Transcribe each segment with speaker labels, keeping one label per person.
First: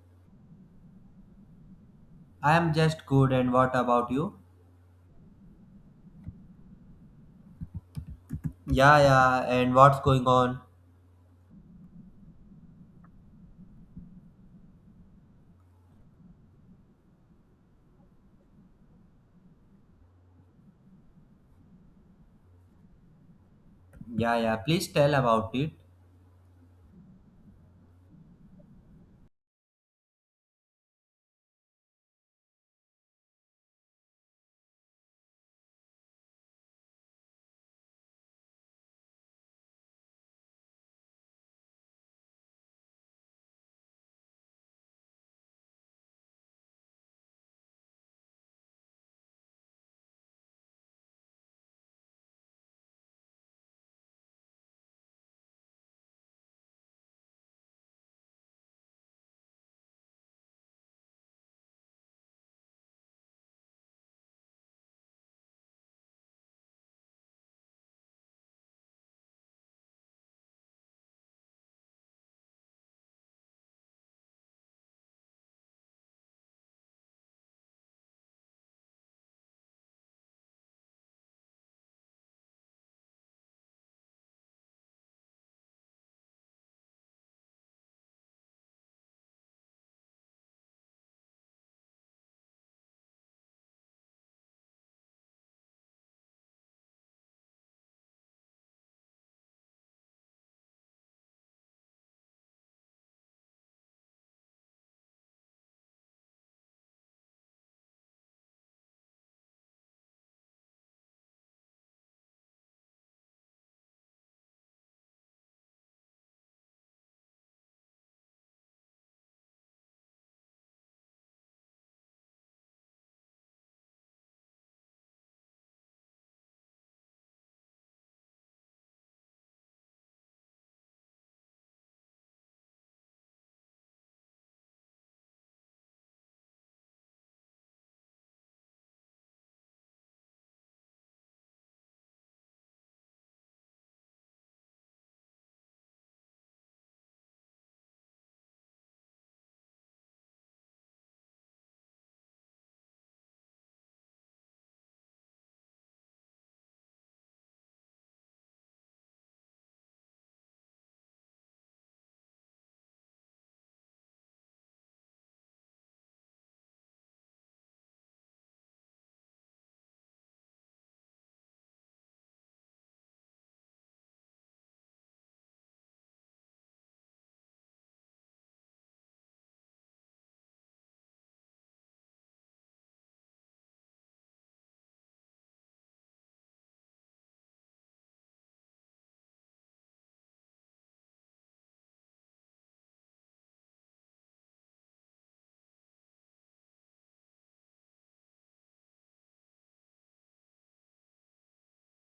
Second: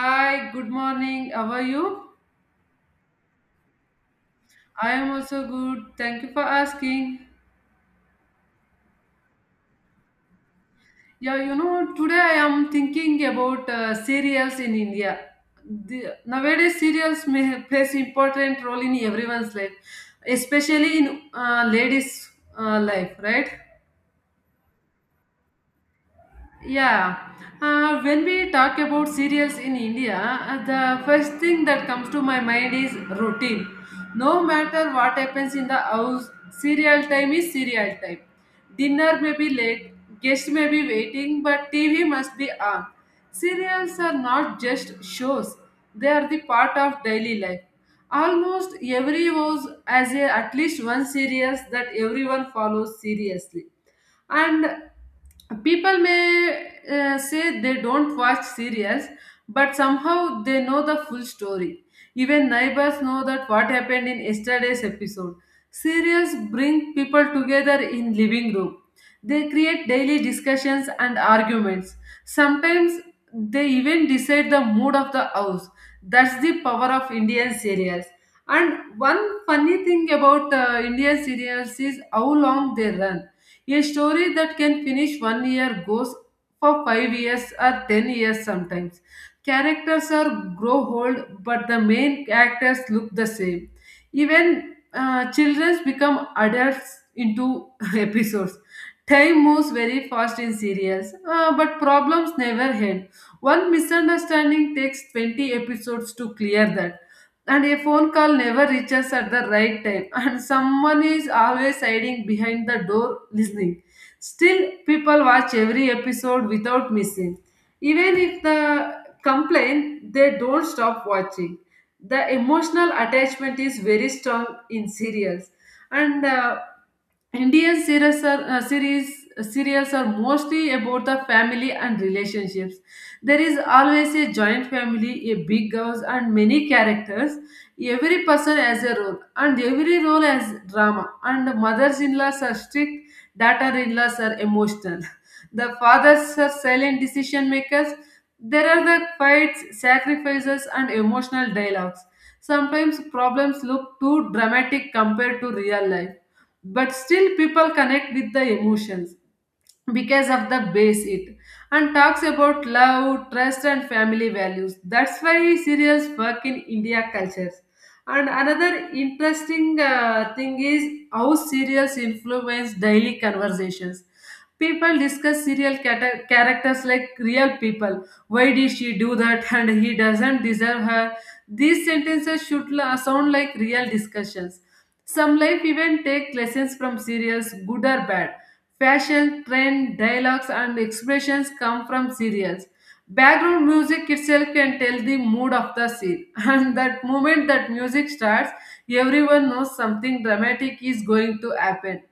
Speaker 1: Hi, good morning. How are you?
Speaker 2: I am just good, and what about you?
Speaker 1: I am also good. Thank you for asking.
Speaker 2: Yeah, yeah, and what's going on?
Speaker 1: Yeah, you know, today I am thinking about cereals in India. Nowadays, cereals plays important role in everyone's life, especially in ladies' life, right?
Speaker 2: Yeah, yeah, please tell about it.
Speaker 1: Yeah, when we talk about cereals in India, the first thing that comes to my mind is routine. No matter what happens in the house, cereal time is cereal time. Dinner may be late, guests may be waiting, but TV must be on. Cereals are not just shows, they are the part of daily life. Almost every house has a, at least one series that everyone follows seriously, and people may say they don't watch serials, but somehow they know the full story. Even neighbors know that what happened in yesterday's episode. Serials bring people together in living room. They create daily discussions and arguments. Sometimes they even decide the mood of the house. That's the power of Indian serials. And one funny thing about Indian serials is how long they run. A story that can finish one year goes for 5 years or 10 years sometimes. Characters are grow old, but the main characters look the same. Even children become adults into episodes. Time moves very fast in serials, but problems never end. One misunderstanding takes 20 episodes to clear that, and a phone call never reaches at the right time, and someone is always hiding behind the door listening. Still, people watch every episode without missing, even if the complain they don't stop watching. The emotional attachment is very strong in serials. And Indian series are, series serials are mostly about the family and relationships. There is always a joint family, a big house, and many characters. Every person has a role, and every role has drama. And mothers-in-laws are strict, daughter-in-laws are emotional. The fathers are silent decision makers. There are the fights, sacrifices, and emotional dialogues. Sometimes problems look too dramatic compared to real life, but still people connect with the emotions because of the base it, and talks about love, trust, and family values. That's why serials work in India cultures. And another interesting thing is how serials influence daily conversations. People discuss characters like real people. Why did she do that? And he doesn't deserve her. These sentences should sound like real discussions. Some life even take lessons from serials, good or bad. Fashion, trend, dialogues, and expressions come from serials. Background music itself can tell the mood of the scene, and that moment that music starts, everyone knows something dramatic is going to happen.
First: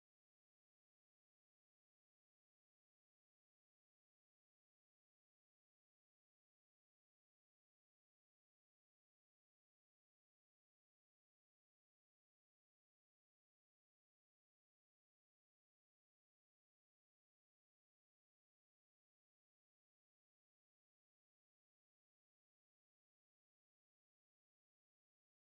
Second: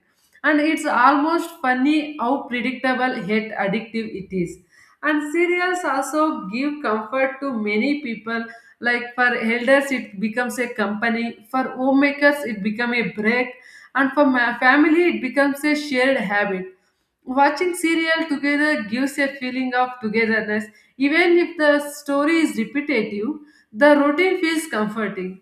Speaker 1: And it's almost funny how predictable yet addictive it is. And serials also give comfort to many people. Like for elders, it becomes a company. For homemakers, it becomes a break, and for my family, it becomes a shared habit. Watching serial together gives a feeling of togetherness. Even if the story is repetitive, the routine feels comforting,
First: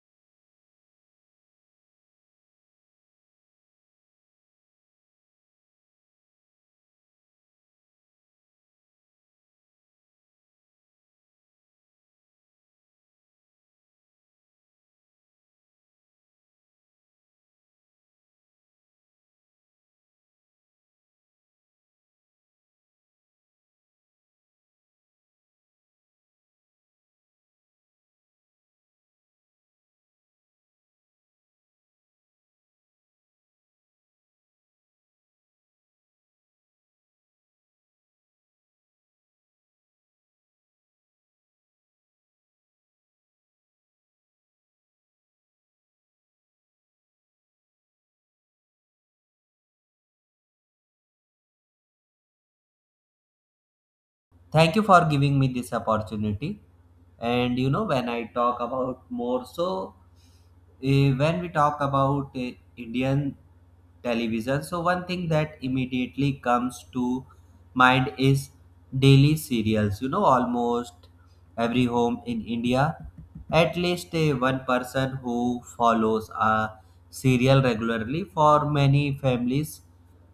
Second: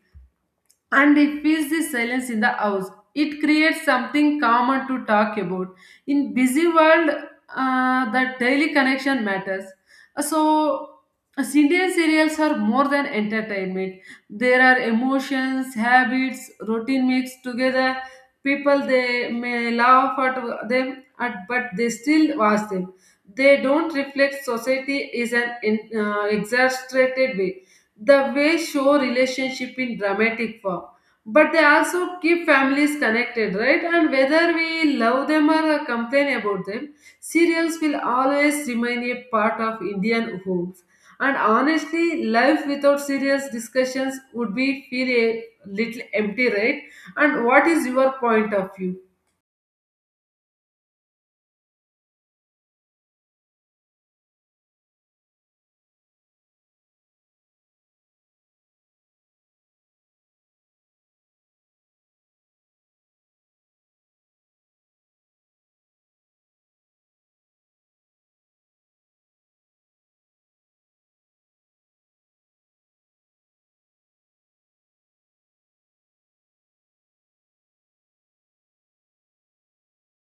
Speaker 1: and it fills the silence in the house. It creates something common to talk about. In busy world, the daily connection matters. So, as Indian serials are more than entertainment. There are emotions, habits, routine mixed together. People they may laugh at them, at, but they still watch them. They don't reflect society is an exaggerated way, the way show relationship in dramatic form, but they also keep families connected, right? And whether we love them or complain about them, serials will always remain a part of Indian homes. And honestly, life without serious discussions would be feel a little empty, right? And what is your point of view?
Speaker 2: Thank you for giving me this opportunity. And you know, when I talk about more, so when we talk about Indian television, so one thing that immediately comes to mind is daily serials, you know, almost every home in India, at least a one person who follows a serial regularly for many families.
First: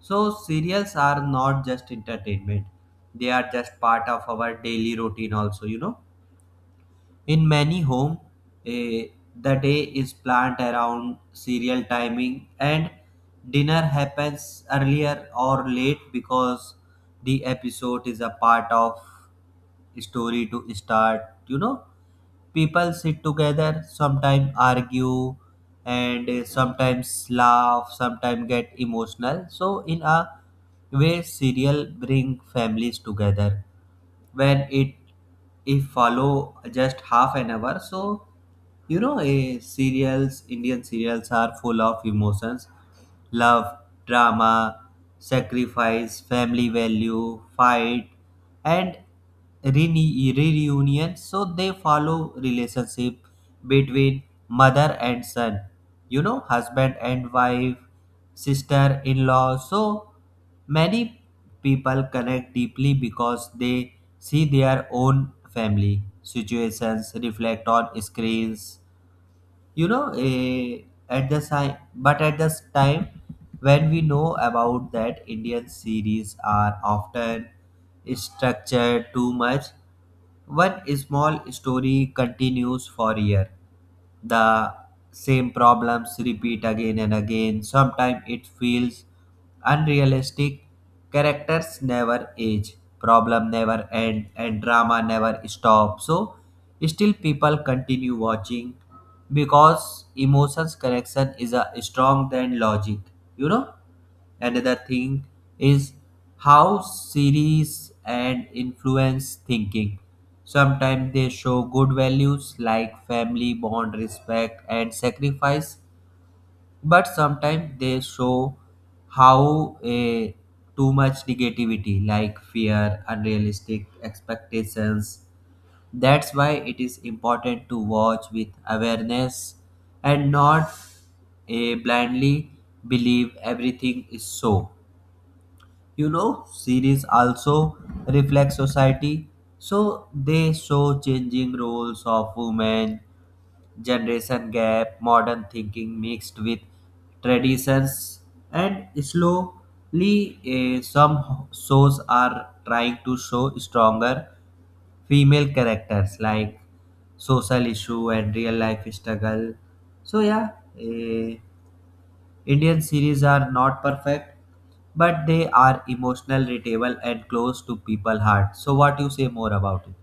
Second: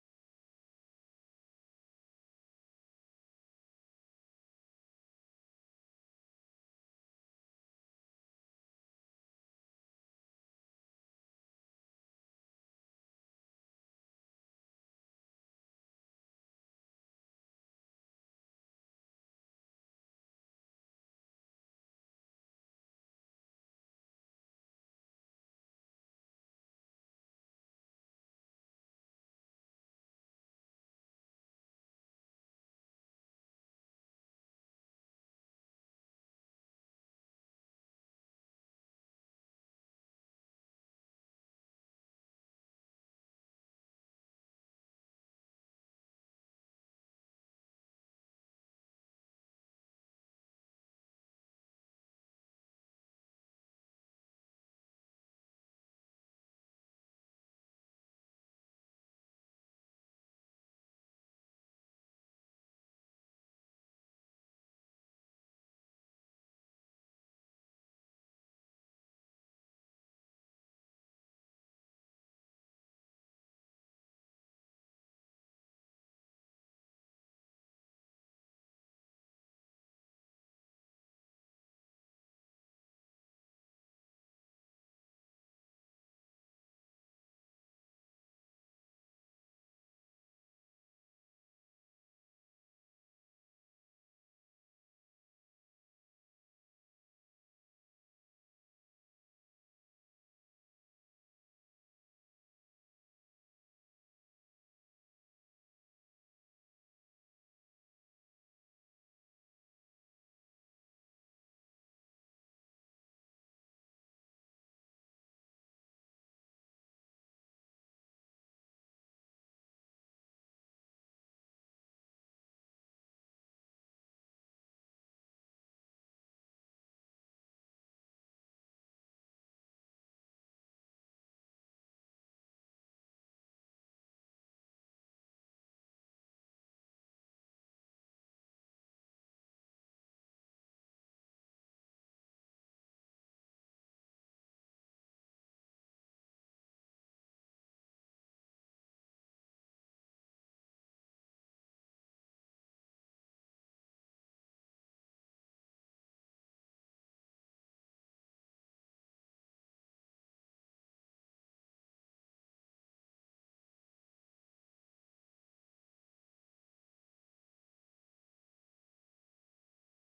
Speaker 2: So serials are not just entertainment. They are just part of our daily routine also, you know, in many homes, the day is planned around serial timing and dinner happens earlier or late because the episode is a part of story to start. You know, people sit together, sometimes argue and sometimes laugh, sometimes get emotional. So in a way, serial bring families together when it if follow just half an hour. So you know, serials, Indian serials are full of emotions, love, drama, sacrifice, family value, fight, and reunion, so they follow relationship between mother and son, you know, husband and wife, sister in law. So many people connect deeply because they see their own family situations reflect on screens. You know, at the time when we know about that, Indian series are often structured too much. One small story continues for year, the same problems repeat again and again. Sometimes it feels unrealistic. Characters never age, problem never end, and drama never stop. So, still people continue watching because emotions connection is a strong than logic. You know, another thing is how series and influence thinking. Sometimes they show good values like family, bond, respect, and sacrifice, but sometimes they show how a too much negativity like fear, unrealistic expectations. That's why it is important to watch with awareness and not blindly believe everything. Is so you know, series also reflect society, so they show changing roles of women, generation gap, modern thinking mixed with traditions. And slowly some shows are trying to show stronger female characters like social issue and real life struggle. So yeah, eh, Indian series are not perfect, but they are emotional, readable, and close to people's heart. So, what you say more about it?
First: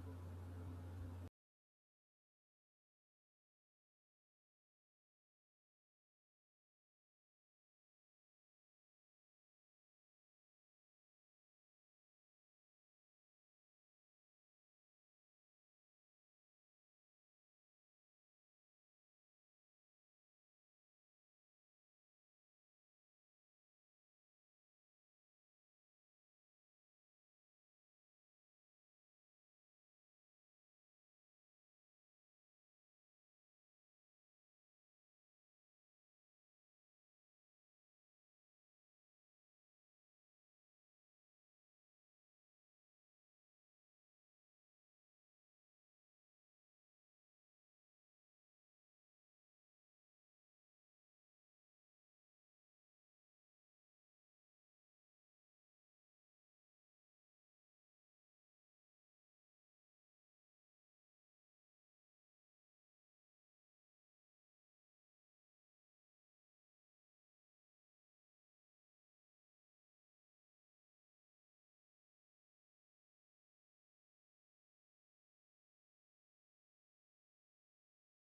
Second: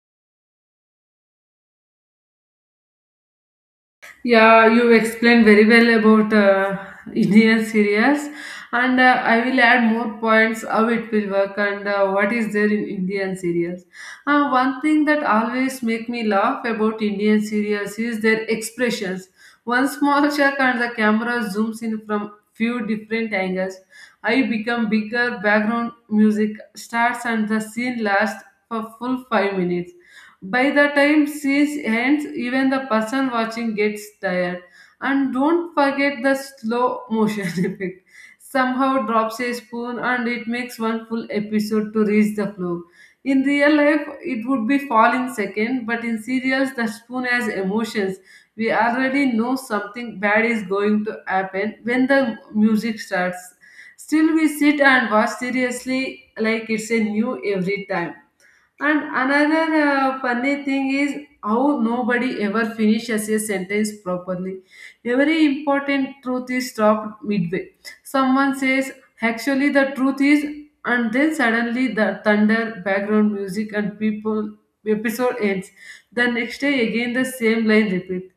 Speaker 1: Yeah, you explained very well about Indian serials, and I will add more points how it will work and what is there in Indian serials. One thing that always make me laugh about Indian serials is their expressions. One small check and the camera zooms in from few different angles. I become bigger, background music starts and the scene lasts for full 5 minutes. By the time siege ends, even the person watching gets tired. And don't forget the slow motion effect. Somehow drops a spoon and it makes one full episode to reach the floor. In real life, it would be falling second, but in serials, the spoon has emotions. We already know something bad is going to happen when the music starts. Still, we sit and watch seriously like it's a new every time. And another funny thing is how nobody ever finishes a sentence properly. Every important truth is stopped midway. Someone says, actually, the truth is, and then suddenly the thunder, background music, and people episode ends. The next day, again, the same line repeat.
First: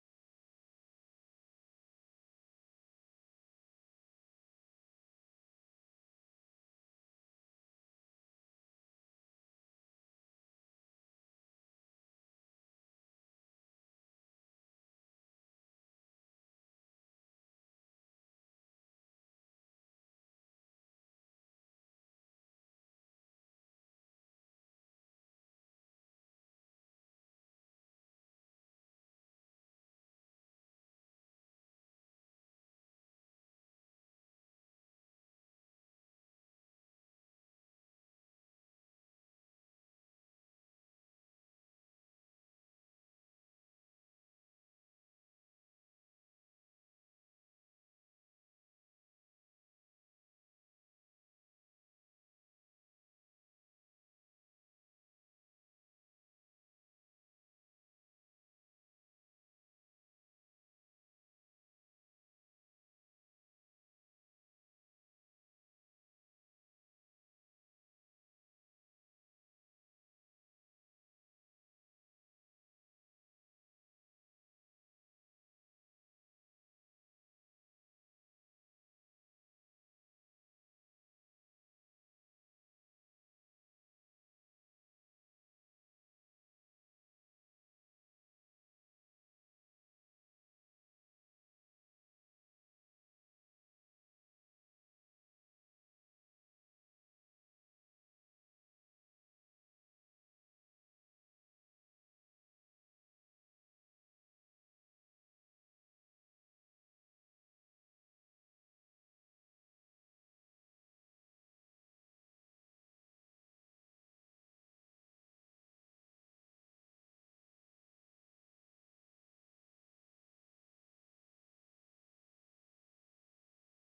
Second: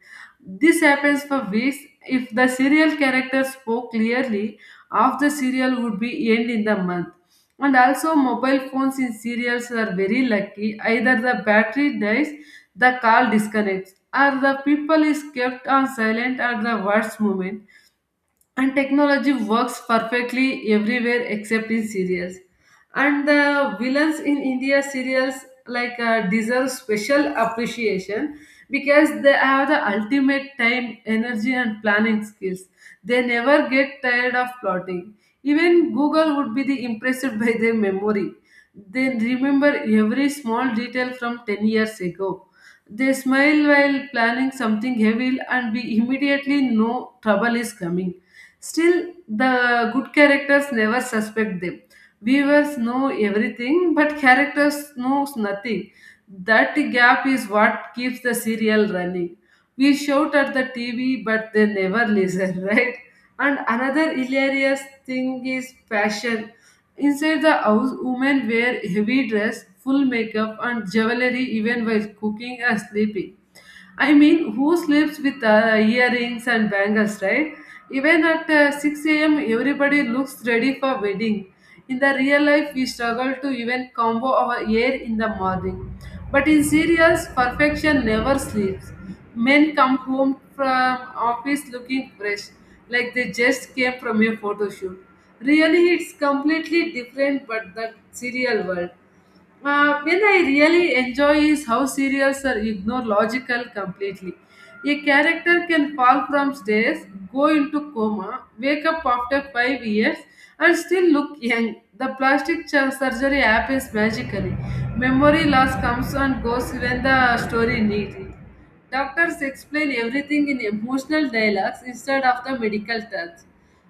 Speaker 1: This happens for weeks. If the serial character spoke clearly, half the serial would be end in the month. And also mobile phones in serials are very lucky. Either the battery dies, the call disconnects, or the people is kept on silent at the worst moment. And technology works perfectly everywhere except in serials. And the villains in India serials like deserve special appreciation because they have the ultimate time, energy, and planning skills. They never get tired of plotting. Even Google would be the impressed by their memory. They remember every small detail from 10 years ago. They smile while planning something heavy, and we immediately know trouble is coming. Still, the good characters never suspect them. Viewers know everything, but characters knows nothing. That gap is what keeps the serial running. We shout at the TV, but they never listen, right? And another hilarious thing is passion. Inside the house, women wear heavy dress, full makeup, and jewelry even while cooking and sleeping. I mean, who sleeps with earrings and bangles, right? Even at 6 a.m., everybody looks ready for wedding. In the real life, we struggle to even combo our hair in the morning. But in serials, perfection never sleeps. Men come home from office looking fresh, like they just came from a photo shoot. Really, it's completely different but the serial world when I really enjoy is how serials are ignore logical completely. A character can fall from stairs, go into coma, wake up after 5 years, and still look young. The plastic surgery happens magically. Memory loss comes and goes when the story needs it. Doctors explain everything in emotional dialogues instead of the medical terms.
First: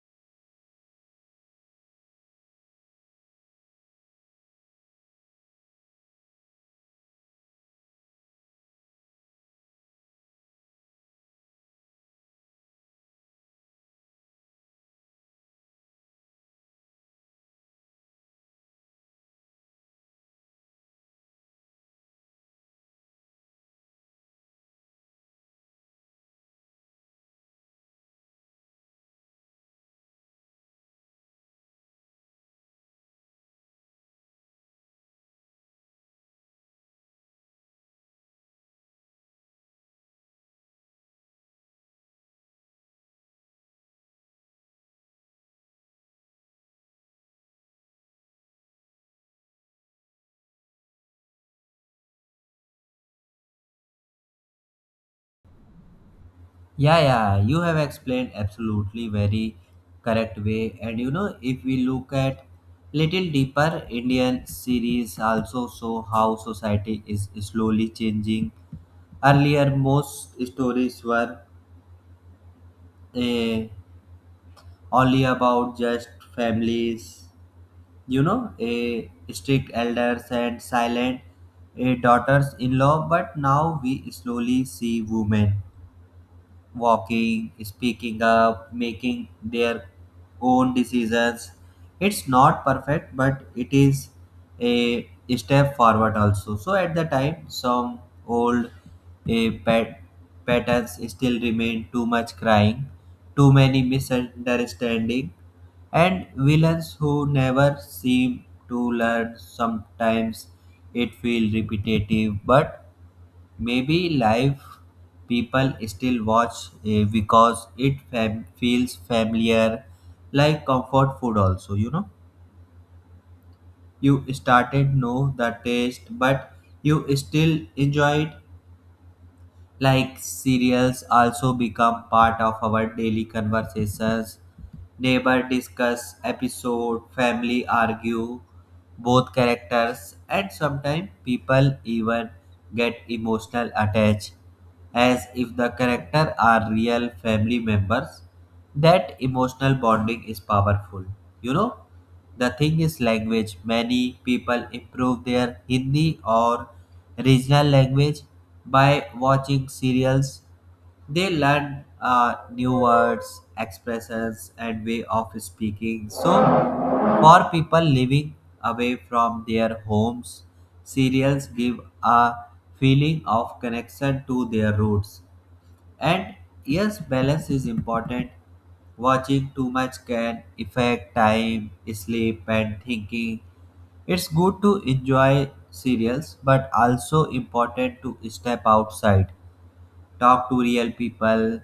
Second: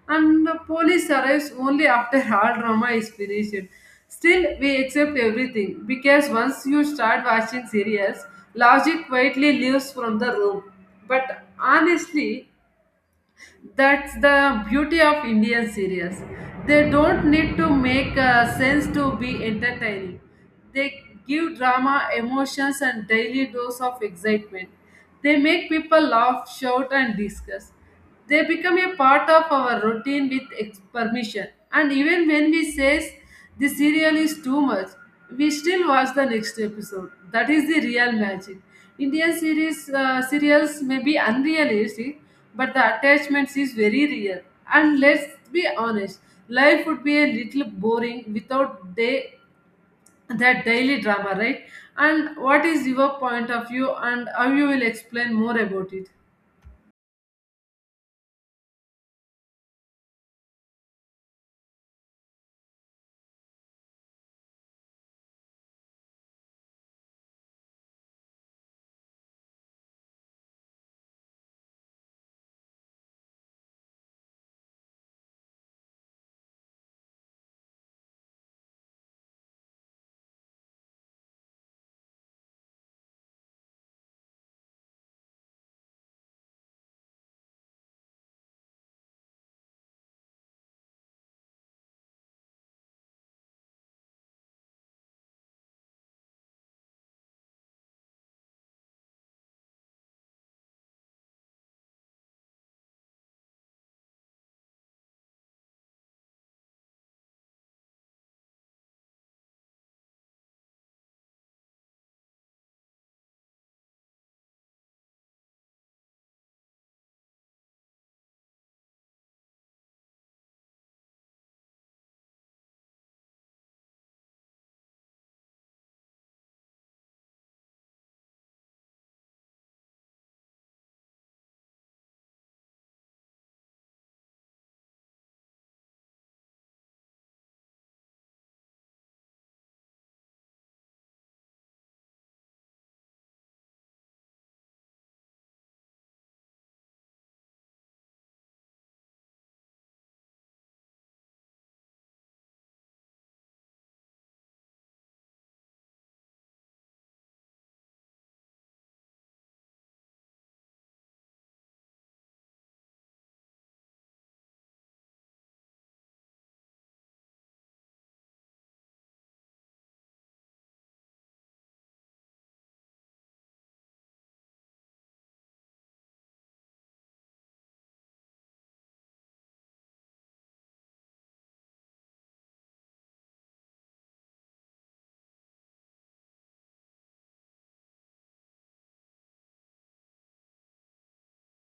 Speaker 1: And the police arrives only after all drama is finished. Still, we accept everything because once you start watching serials, logic quietly leaves from the room. But honestly, that's the beauty of Indian series. They don't need to make sense to be entertaining. They give drama, emotions, and daily dose of excitement. They make people laugh, shout, and discuss. They become a part of our routine with permission. And even when we say the serial is too much. We still watch the next episode. That is the real magic. Indian series serials may be unrealistic, but the attachments is very real. And let's be honest, life would be a little boring without day, that daily drama, right? And what is your point of view, and how you will explain more about it?
Speaker 2: Yeah, yeah, you have explained absolutely very correct way. And you know, if we look at little deeper, Indian series also show how society is slowly changing. Earlier, most stories were eh, only about just families, you know, a strict elders and silent a daughters in law, but now we slowly see women walking, speaking up, making their own decisions. It's not perfect, but it is a step forward also. So at the time, some old a pat- patterns still remain, too much crying, too many misunderstanding, and villains who never seem to learn. Sometimes it feels repetitive, but maybe live people still watch because it feels familiar, like comfort food, also. You know, you started know the taste, but you still enjoy it, like cereals also become part of our daily conversations. Neighbor discuss episode, family argue both characters, and sometimes people even get emotional attached as if the character are real family members. That emotional bonding is powerful, you know. The thing is language. Many people improve their Hindi or regional language by watching serials. They learn new words, expressions, and way of speaking. So, for people living away from their homes, serials give a feeling of connection to their roots. And yes, balance is important. Watching too much can affect time, sleep, and thinking. It's good to enjoy serials, but also important to step outside, talk to real people,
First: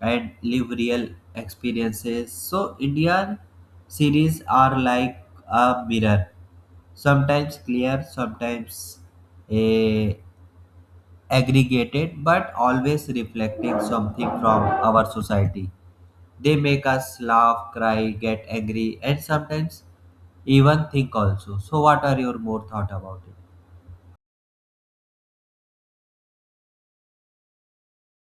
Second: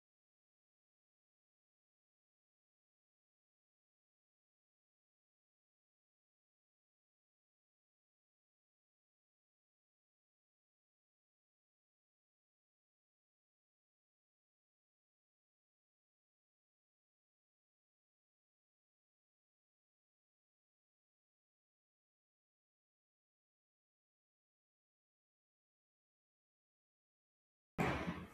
Speaker 2: and live real experiences. So, Indian series are like a mirror, sometimes clear, sometimes eh, aggregated, but always reflecting something from our society. They make us laugh, cry, get angry, and sometimes even think also. So, what are your more thought about it?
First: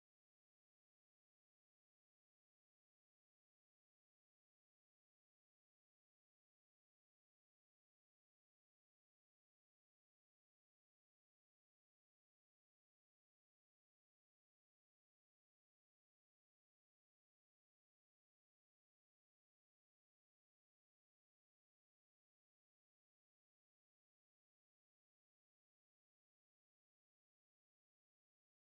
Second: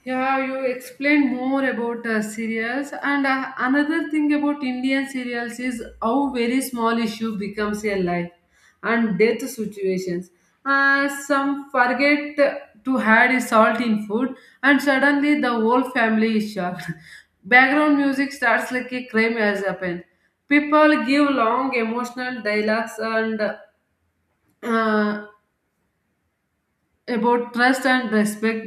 Speaker 1: Yeah, you explain more about cereals. And another thing about Indian cereals is how very small issue becomes a life and death situations. Some forget to add salt in food, and suddenly the whole family is shocked. Background music starts like a crime has happened. People give long emotional dialogues and uh, about trust and respect,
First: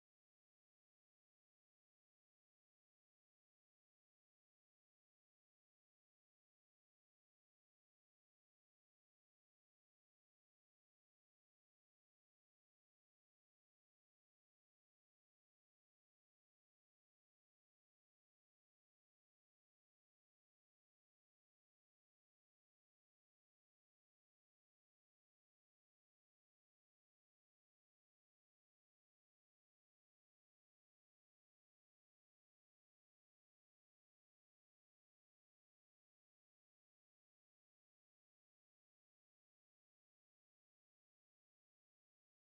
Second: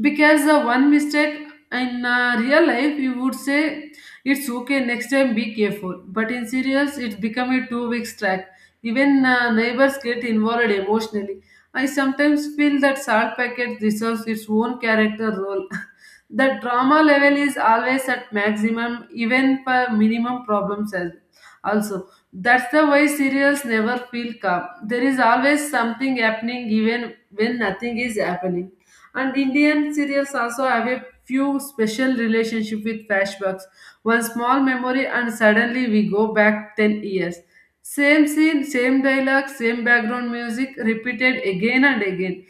Speaker 1: because one mistake in real life, you would say it's okay next time be careful, but in serials it's become a 2 weeks track. Even neighbors get involved emotionally. I sometimes feel that salt packet deserves its own character role. The drama level is always at maximum even for minimum problems as also. That's the why serials never feel calm. There is always something happening even when nothing is happening. And Indian serials also have a few special relationship with flashbacks. One small memory and suddenly we go back 10 years. Same scene, same dialogue, same background music repeated again and again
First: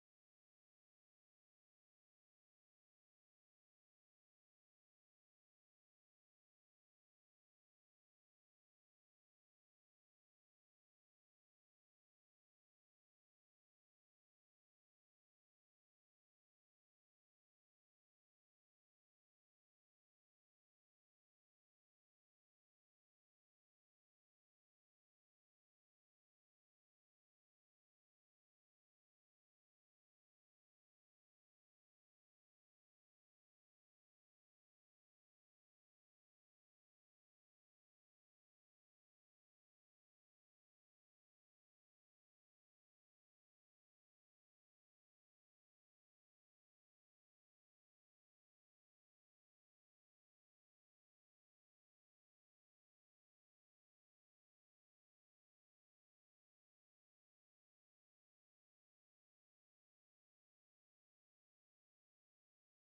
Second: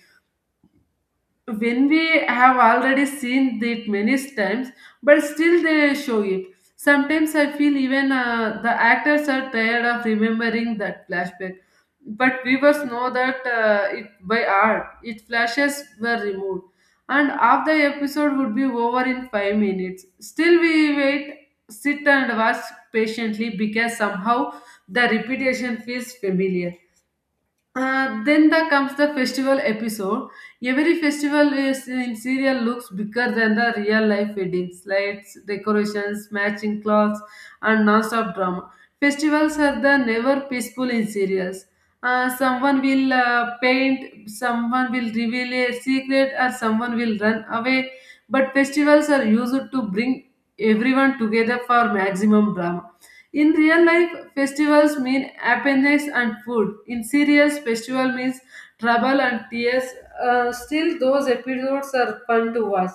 Speaker 1: when we have already seen it many times, but still they show it. Sometimes I feel even the actors are tired of remembering that flashback. But viewers know that it by art it flashes were removed and half the episode would be over in 5 minutes. Still we wait, sit and watch patiently because somehow the repetition feels familiar. Then the comes the festival episode. Every festival is in serial looks bigger than the real life weddings, lights, decorations, matching clothes, and non-stop drama. Festivals are the never peaceful in serials. Someone will paint, someone will reveal a secret, or someone will run away. But festivals are used to bring everyone together for maximum drama. In real life, festivals mean happiness and food. In serials, festival means trouble and tears. Still, those episodes are fun to watch.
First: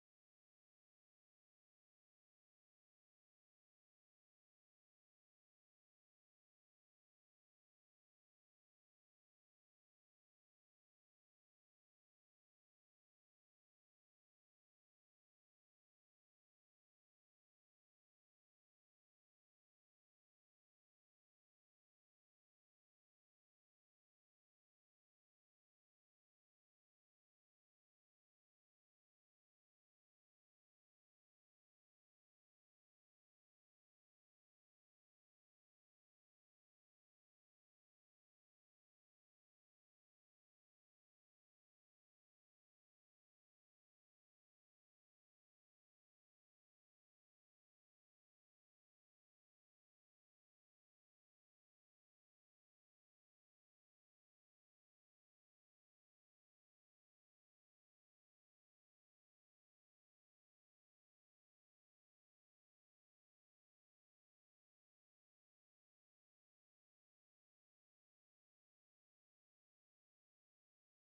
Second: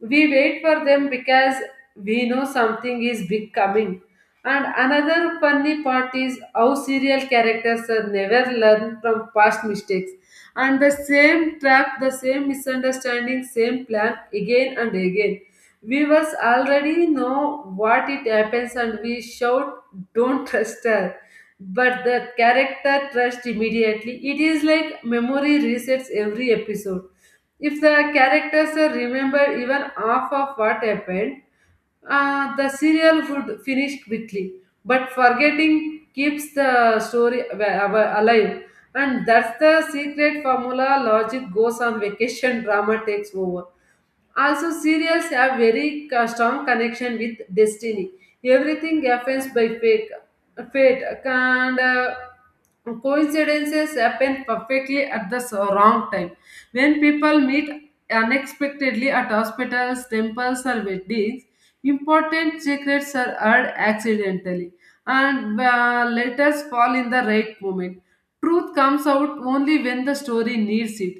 Speaker 1: We wait for them because we know something is big coming. And another funny part is how serial characters are never learn from past mistakes. And the same trap, the same misunderstanding, same plan again and again we was already know what it happens and we shout, don't trust her. But the character trust immediately. It is like memory resets every episode. If the characters are remembered even half of what happened, the serial would finish quickly. But forgetting keeps the story alive. And that's the secret formula logic goes on vacation, drama takes over. Also, serials have very strong connection with destiny. Everything happens by fate. Fate and coincidences happen perfectly at the wrong time. When people meet unexpectedly at hospitals, temples, or weddings, important secrets are heard accidentally, and letters fall in the right moment. Truth comes out only when the story needs it.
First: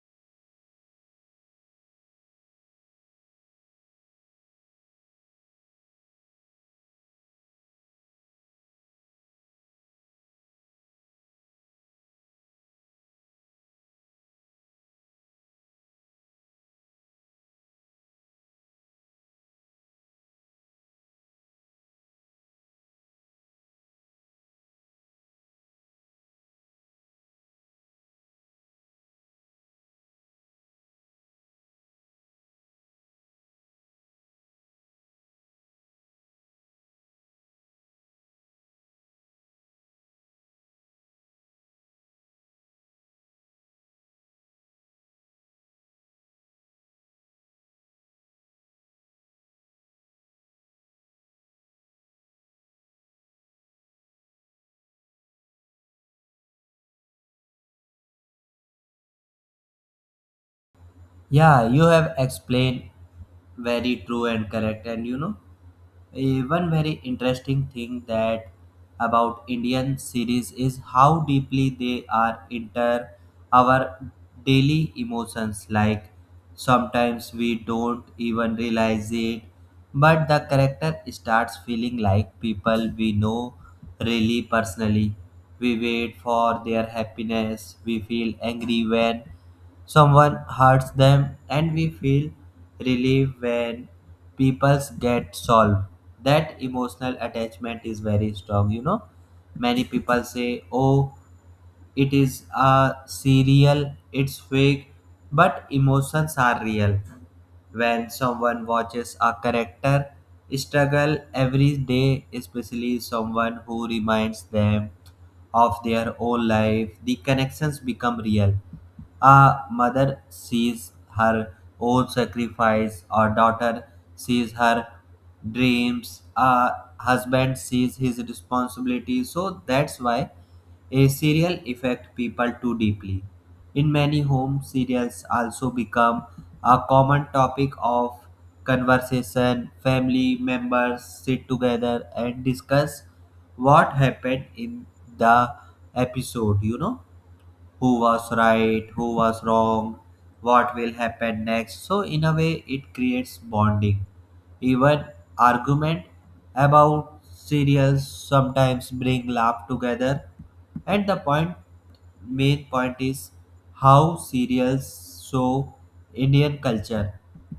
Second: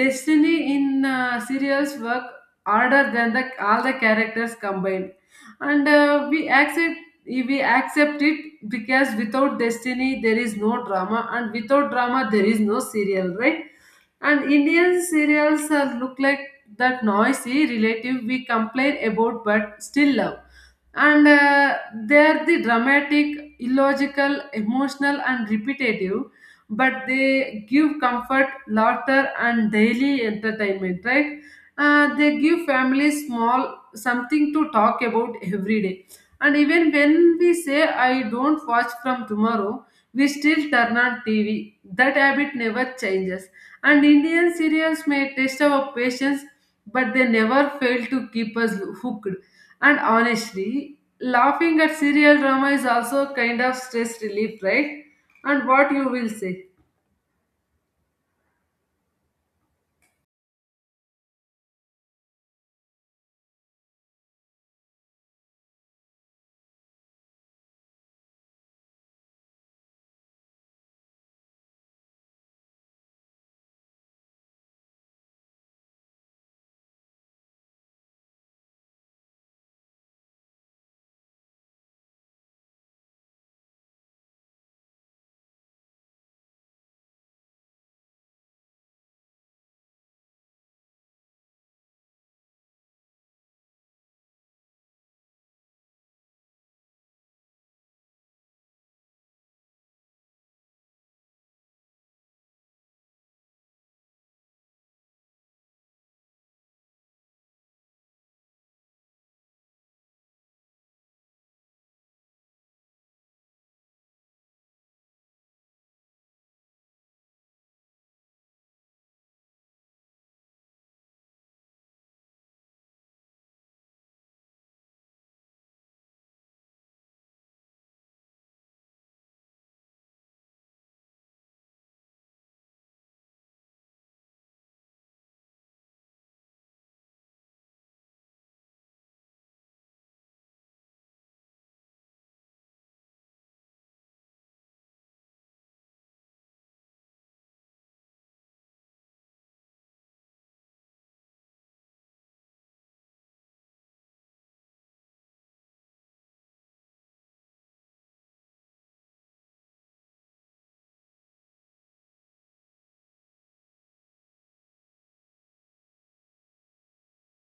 Speaker 1: Destiny in serials work harder than the all the characters combined, and we accept it because without destiny there is no drama, and without drama there is no serial, right? And Indian serials are look like that noisy relative we complain about but still love. And they are the dramatic, illogical, emotional, and repetitive, but they give comfort, laughter, and daily entertainment, right? They give families small something to talk about every day. And even when we say, I don't watch from tomorrow, we still turn on TV. That habit never changes. And Indian serials may test our patience, but they never fail to keep us hooked. And honestly, laughing at serial drama is also kind of stress relief, right? And what you will say?
Speaker 2: Yeah, you have explained very true and correct. And you know, a one very interesting thing that about Indian series is how deeply they are into our daily emotions. Like sometimes we don't even realize it, but the character starts feeling like people we know really personally. We wait for their happiness. We feel angry when someone hurts them, and we feel relief when people's get solved. That emotional attachment is very strong, you know. Many people say, oh, it is a serial, it's fake, but emotions are real. When someone watches a character struggle every day, especially someone who reminds them of their own life, the connections become real. A mother sees her own sacrifice, a daughter sees her dreams, a husband sees his responsibility. So that's why a serial affect people too deeply. In many homes, serials also become a common topic of conversation. Family members sit together and discuss what happened in the episode, you know, who was right, who was wrong, what will happen next. So, in a way, it creates bonding, even argument about serials sometimes bring laugh together. And the point, main point is how serials show Indian culture,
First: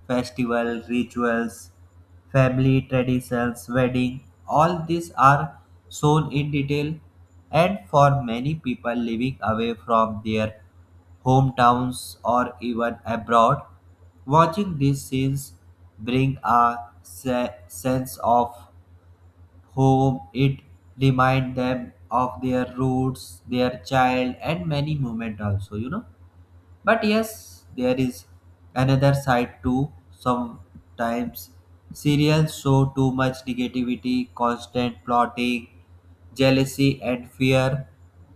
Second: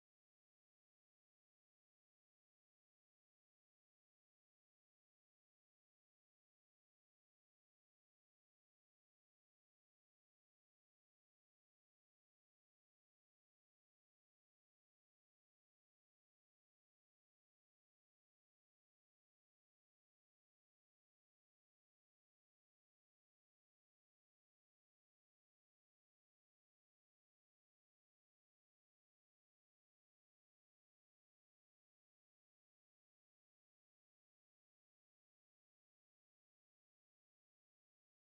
Speaker 2: festival rituals, family traditions, wedding. All these are shown in detail, and for many people living away from their hometowns, or even abroad, watching these scenes bring a sense of home. It reminds them of their roots, their child, and many moments also, you know. But yes, there is another side too. Sometimes serials show too much negativity, constant plotting, jealousy, and fear.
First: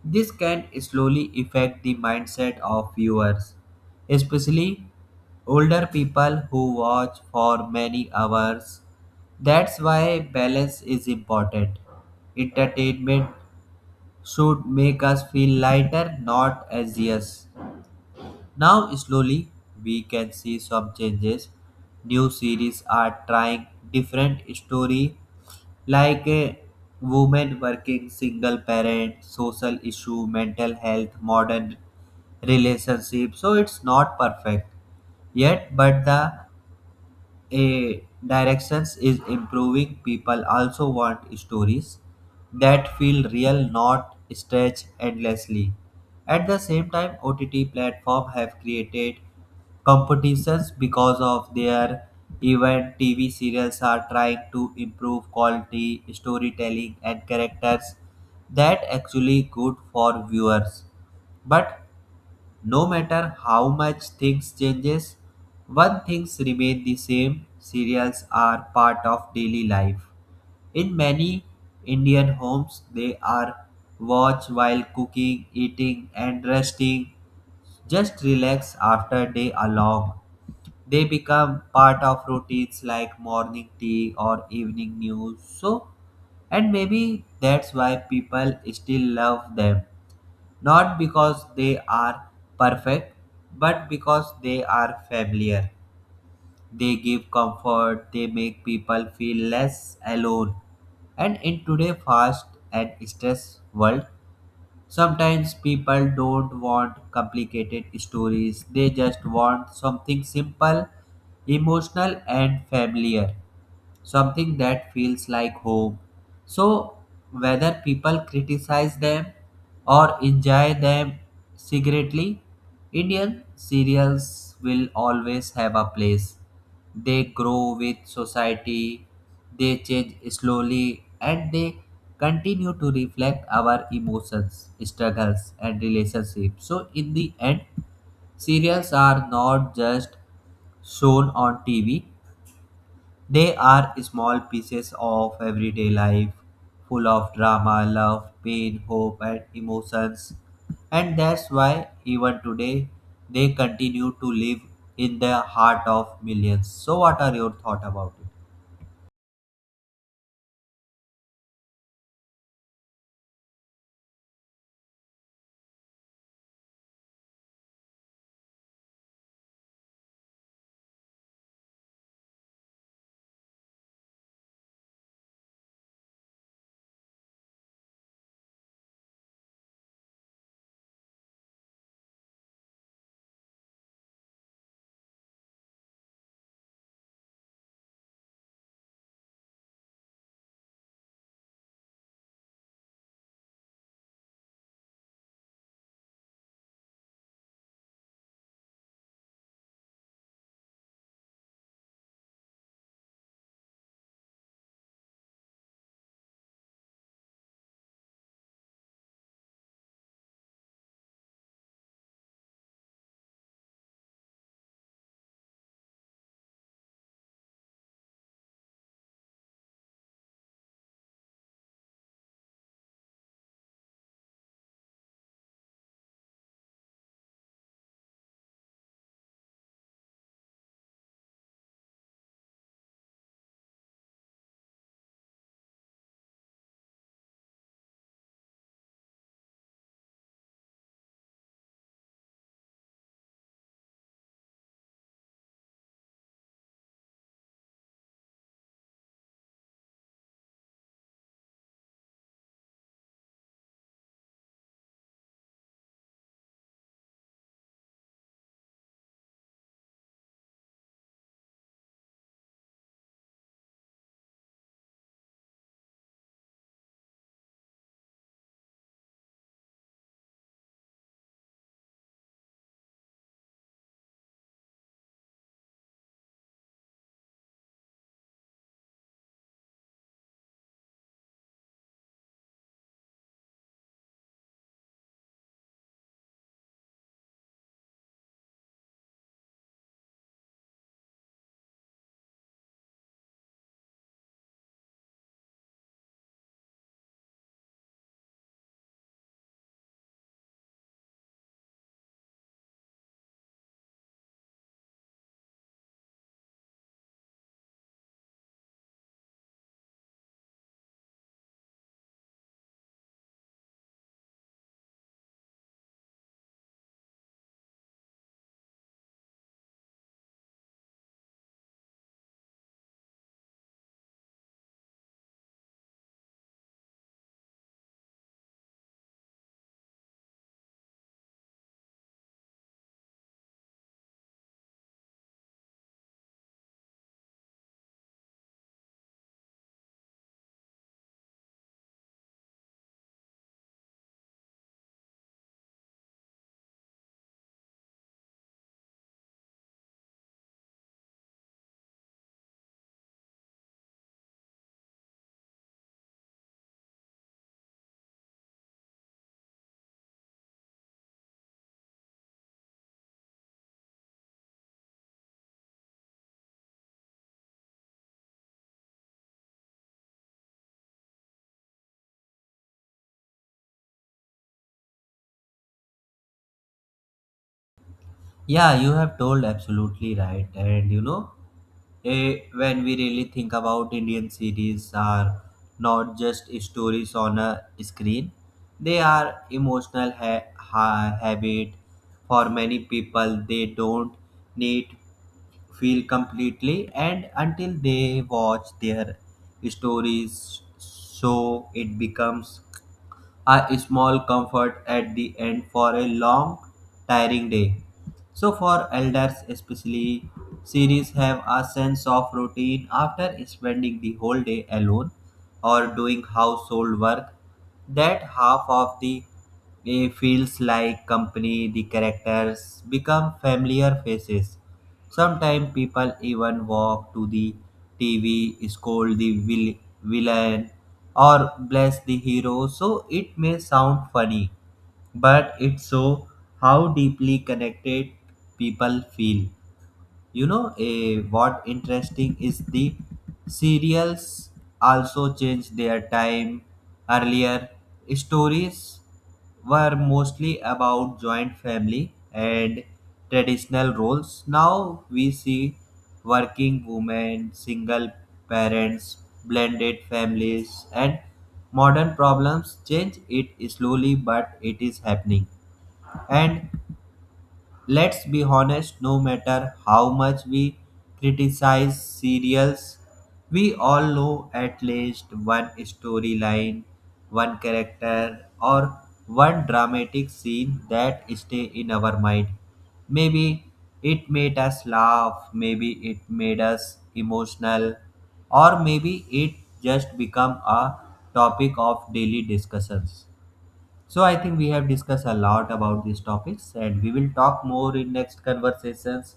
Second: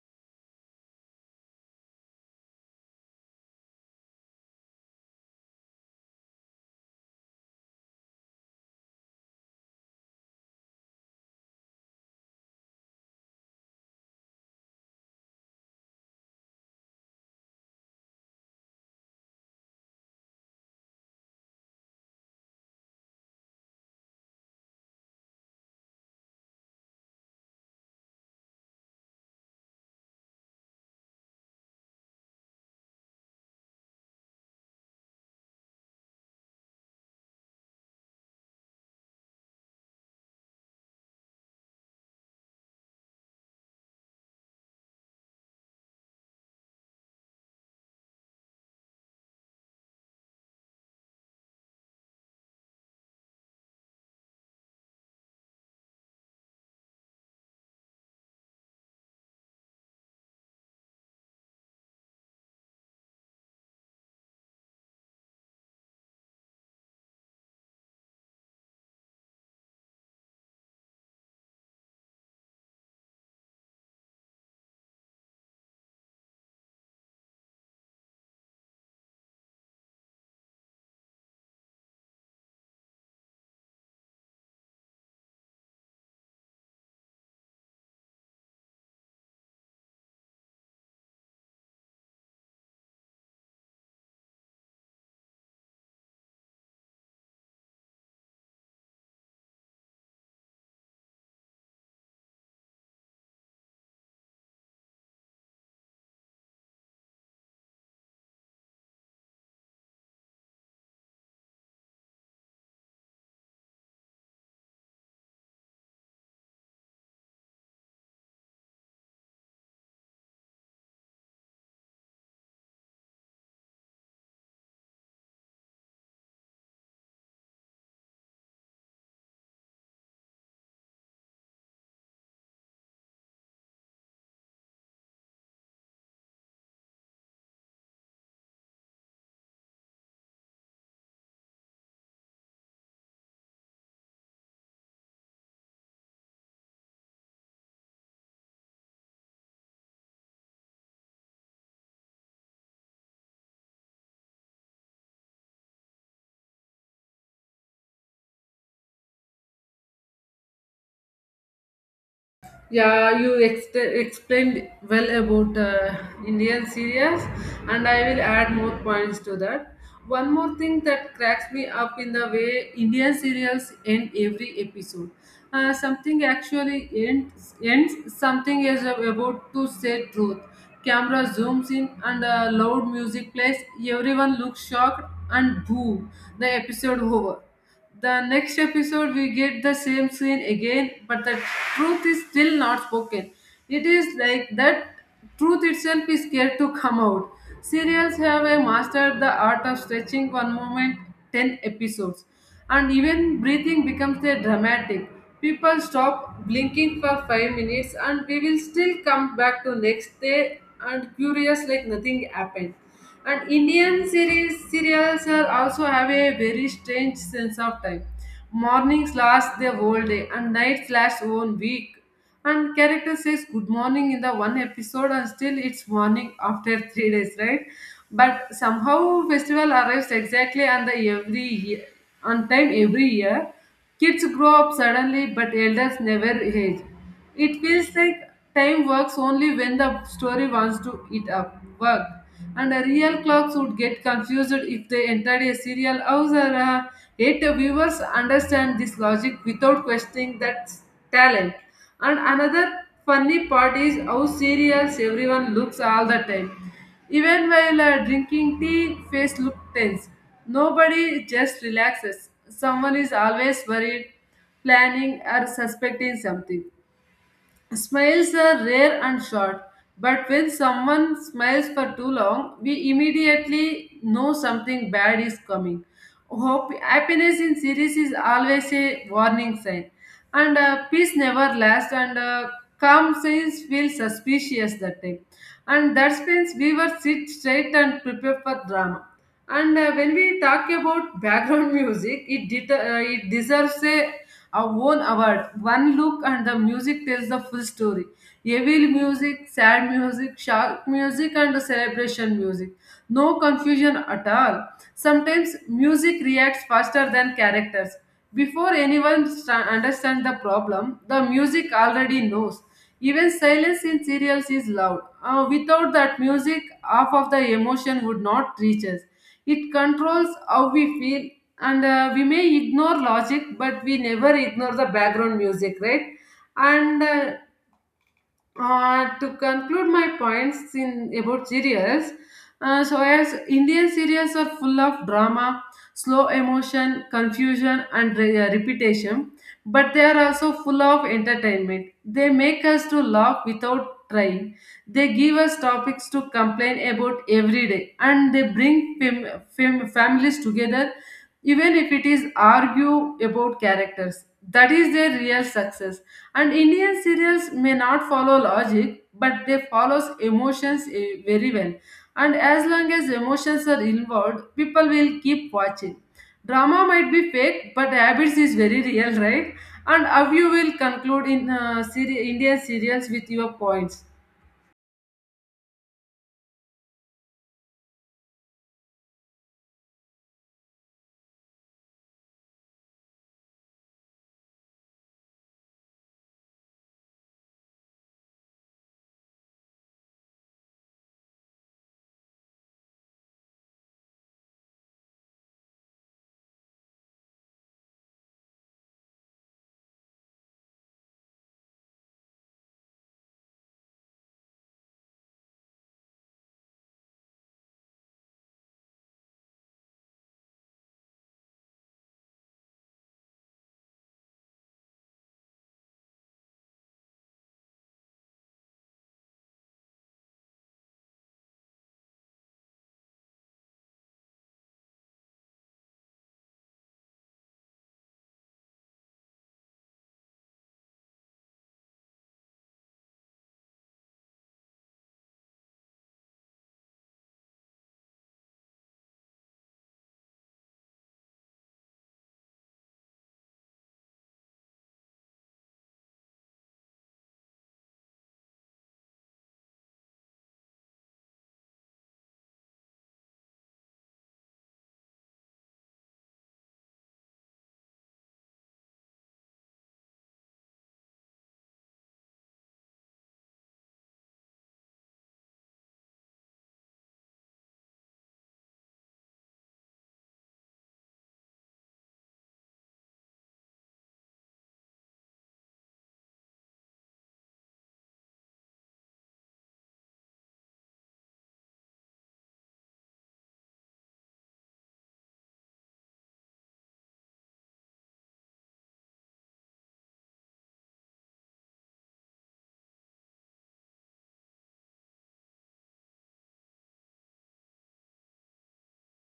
Speaker 2: This can slowly affect the mindset of viewers, especially older people who watch for many hours. That's why balance is important. Entertainment should make us feel lighter, not anxious. Now, slowly, we can see some changes. New series are trying different story, like a woman working, single parent, social issue, mental health, modern relationship. So it's not perfect yet, but the a directions is improving. People also want stories that feel real, not stretched endlessly. At the same time, OTT platform have created competitions because of their, even TV serials are trying to improve quality storytelling and characters that actually good for viewers. But no matter how much things changes, one things remain the same. Cereals are part of daily life. In many Indian homes, they are watched while cooking, eating, and resting. Just relax after day along. They become part of routines like morning tea or evening news. So, and maybe that's why people still love them, not because they are perfect, but because they are familiar. They give comfort, they make people feel less alone. And in today's fast and stress world, sometimes people don't want complicated stories, they just want something simple, emotional, and familiar, something that feels like home. So, whether people criticize them or enjoy them secretly, Indian cereals will always have a place. They grow with society, they change slowly, and they continue to reflect our emotions, struggles, and relationships. So, in the end, serials are not just shown on TV, they are small pieces of everyday life, full of drama, love, pain, hope, and emotions. And that's why, even today, they continue to live in the heart of millions. So, what are your thoughts about it?
Speaker 1: Yeah, you explained well about Indian series, and I will add more points to that. One more thing that cracks me up in the way Indian serials end every episode. Something actually something is about to say truth, camera zooms in and loud music plays. Everyone looks shocked and boom, the episode over. The next episode we get the same scene again, but the truth is still not spoken. It is like that truth itself is scared to come out. Serials have mastered the art of stretching one moment 10 episodes and even breathing becomes a dramatic. People stop blinking for 5 minutes and we will still come back to next day and curious like nothing happened. And Indian series serials are also have a very strange sense of time. Mornings last their whole day and nights last 1 week, and character says good morning in the one episode and still it's morning after 3 days, right? But somehow festival arrives exactly on the every year, on time every year. Kids grow up suddenly but elders never age. It feels like time works only when the story wants to eat up work, and the real clocks would get confused if they entered a serial house. Or eight viewers understand this logic without questioning that talent. And another funny part is how serious everyone looks all the time. Even while drinking tea, face look tense. Nobody just relaxes. Someone is always worried, planning or suspecting something. Smiles are rare and short, but when someone smiles for too long, we immediately know something bad is coming. Hope, happiness in series is always a warning sign, and peace never lasts, and calm signs feel suspicious that time, and that means we were sit straight and prepare for drama. And when we talk about background music it it deserves a own award. One look and the music tells the full story. Evil music, sad music, shock music, and celebration music, no confusion at all. Sometimes music reacts faster than characters. Before anyone understands the problem the music already knows. Even silence in serials is loud. Without that music, half of the emotion would not reach us. It controls how we feel, and we may ignore logic, but we never ignore the background music, right? And To conclude my points in about serials, so as Indian serials are full of drama, slow emotion, confusion, and repetition, but they are also full of entertainment. They make us to laugh without trying. They give us topics to complain about every day and they bring families together, even if it is argue about characters. That is their real success. And Indian serials may not follow logic, but they follows emotions eh, very well. And as long as emotions are involved, people will keep watching. Drama might be fake, but habits is very real, right? And how you will conclude in Indian serials with your points?
Speaker 2: Yeah, you have told absolutely right. And you know, when we really think about Indian series are not just stories on a screen, they are emotional habit. For many people, they don't need feel completely and until they watch their stories, so it becomes a small comfort at the end for a long, tiring day. So, for elders especially, series have a sense of routine after spending the whole day alone or doing household work. That half of the day feels like company, the characters become familiar faces. Sometimes people even walk to the TV, scold the villain, or bless the hero, so it may sound funny, but it shows how deeply connected people feel. You know, what interesting is the serials also changed their time. Earlier, stories were mostly about joint family and traditional roles. Now we see working women, single parents, blended families, and modern problems change it slowly, but it is happening. And let's be honest, no matter how much we criticize serials, we all know at least one storyline, one character, or one dramatic scene that stay in our mind. Maybe it made us laugh, maybe it made us emotional, or maybe it just become a topic of daily discussions. So I think we have discussed a lot about these topics and we will talk more in next conversations.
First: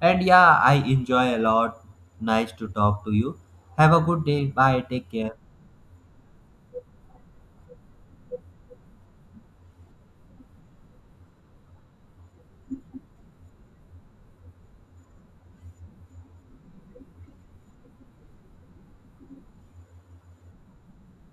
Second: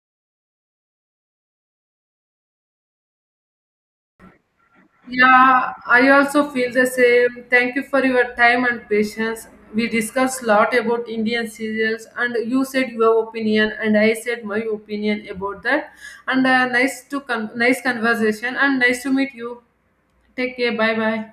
Speaker 2: And yeah, I enjoy a lot. Nice to talk to you. Have a good day. Bye. Take care.
Speaker 1: Yeah, I also feel the same. Thank you for your time and patience. We discussed a lot about Indian serials, and you said your opinion, and I said my opinion about that. And nice conversation, and nice to meet you. Take care. Bye bye.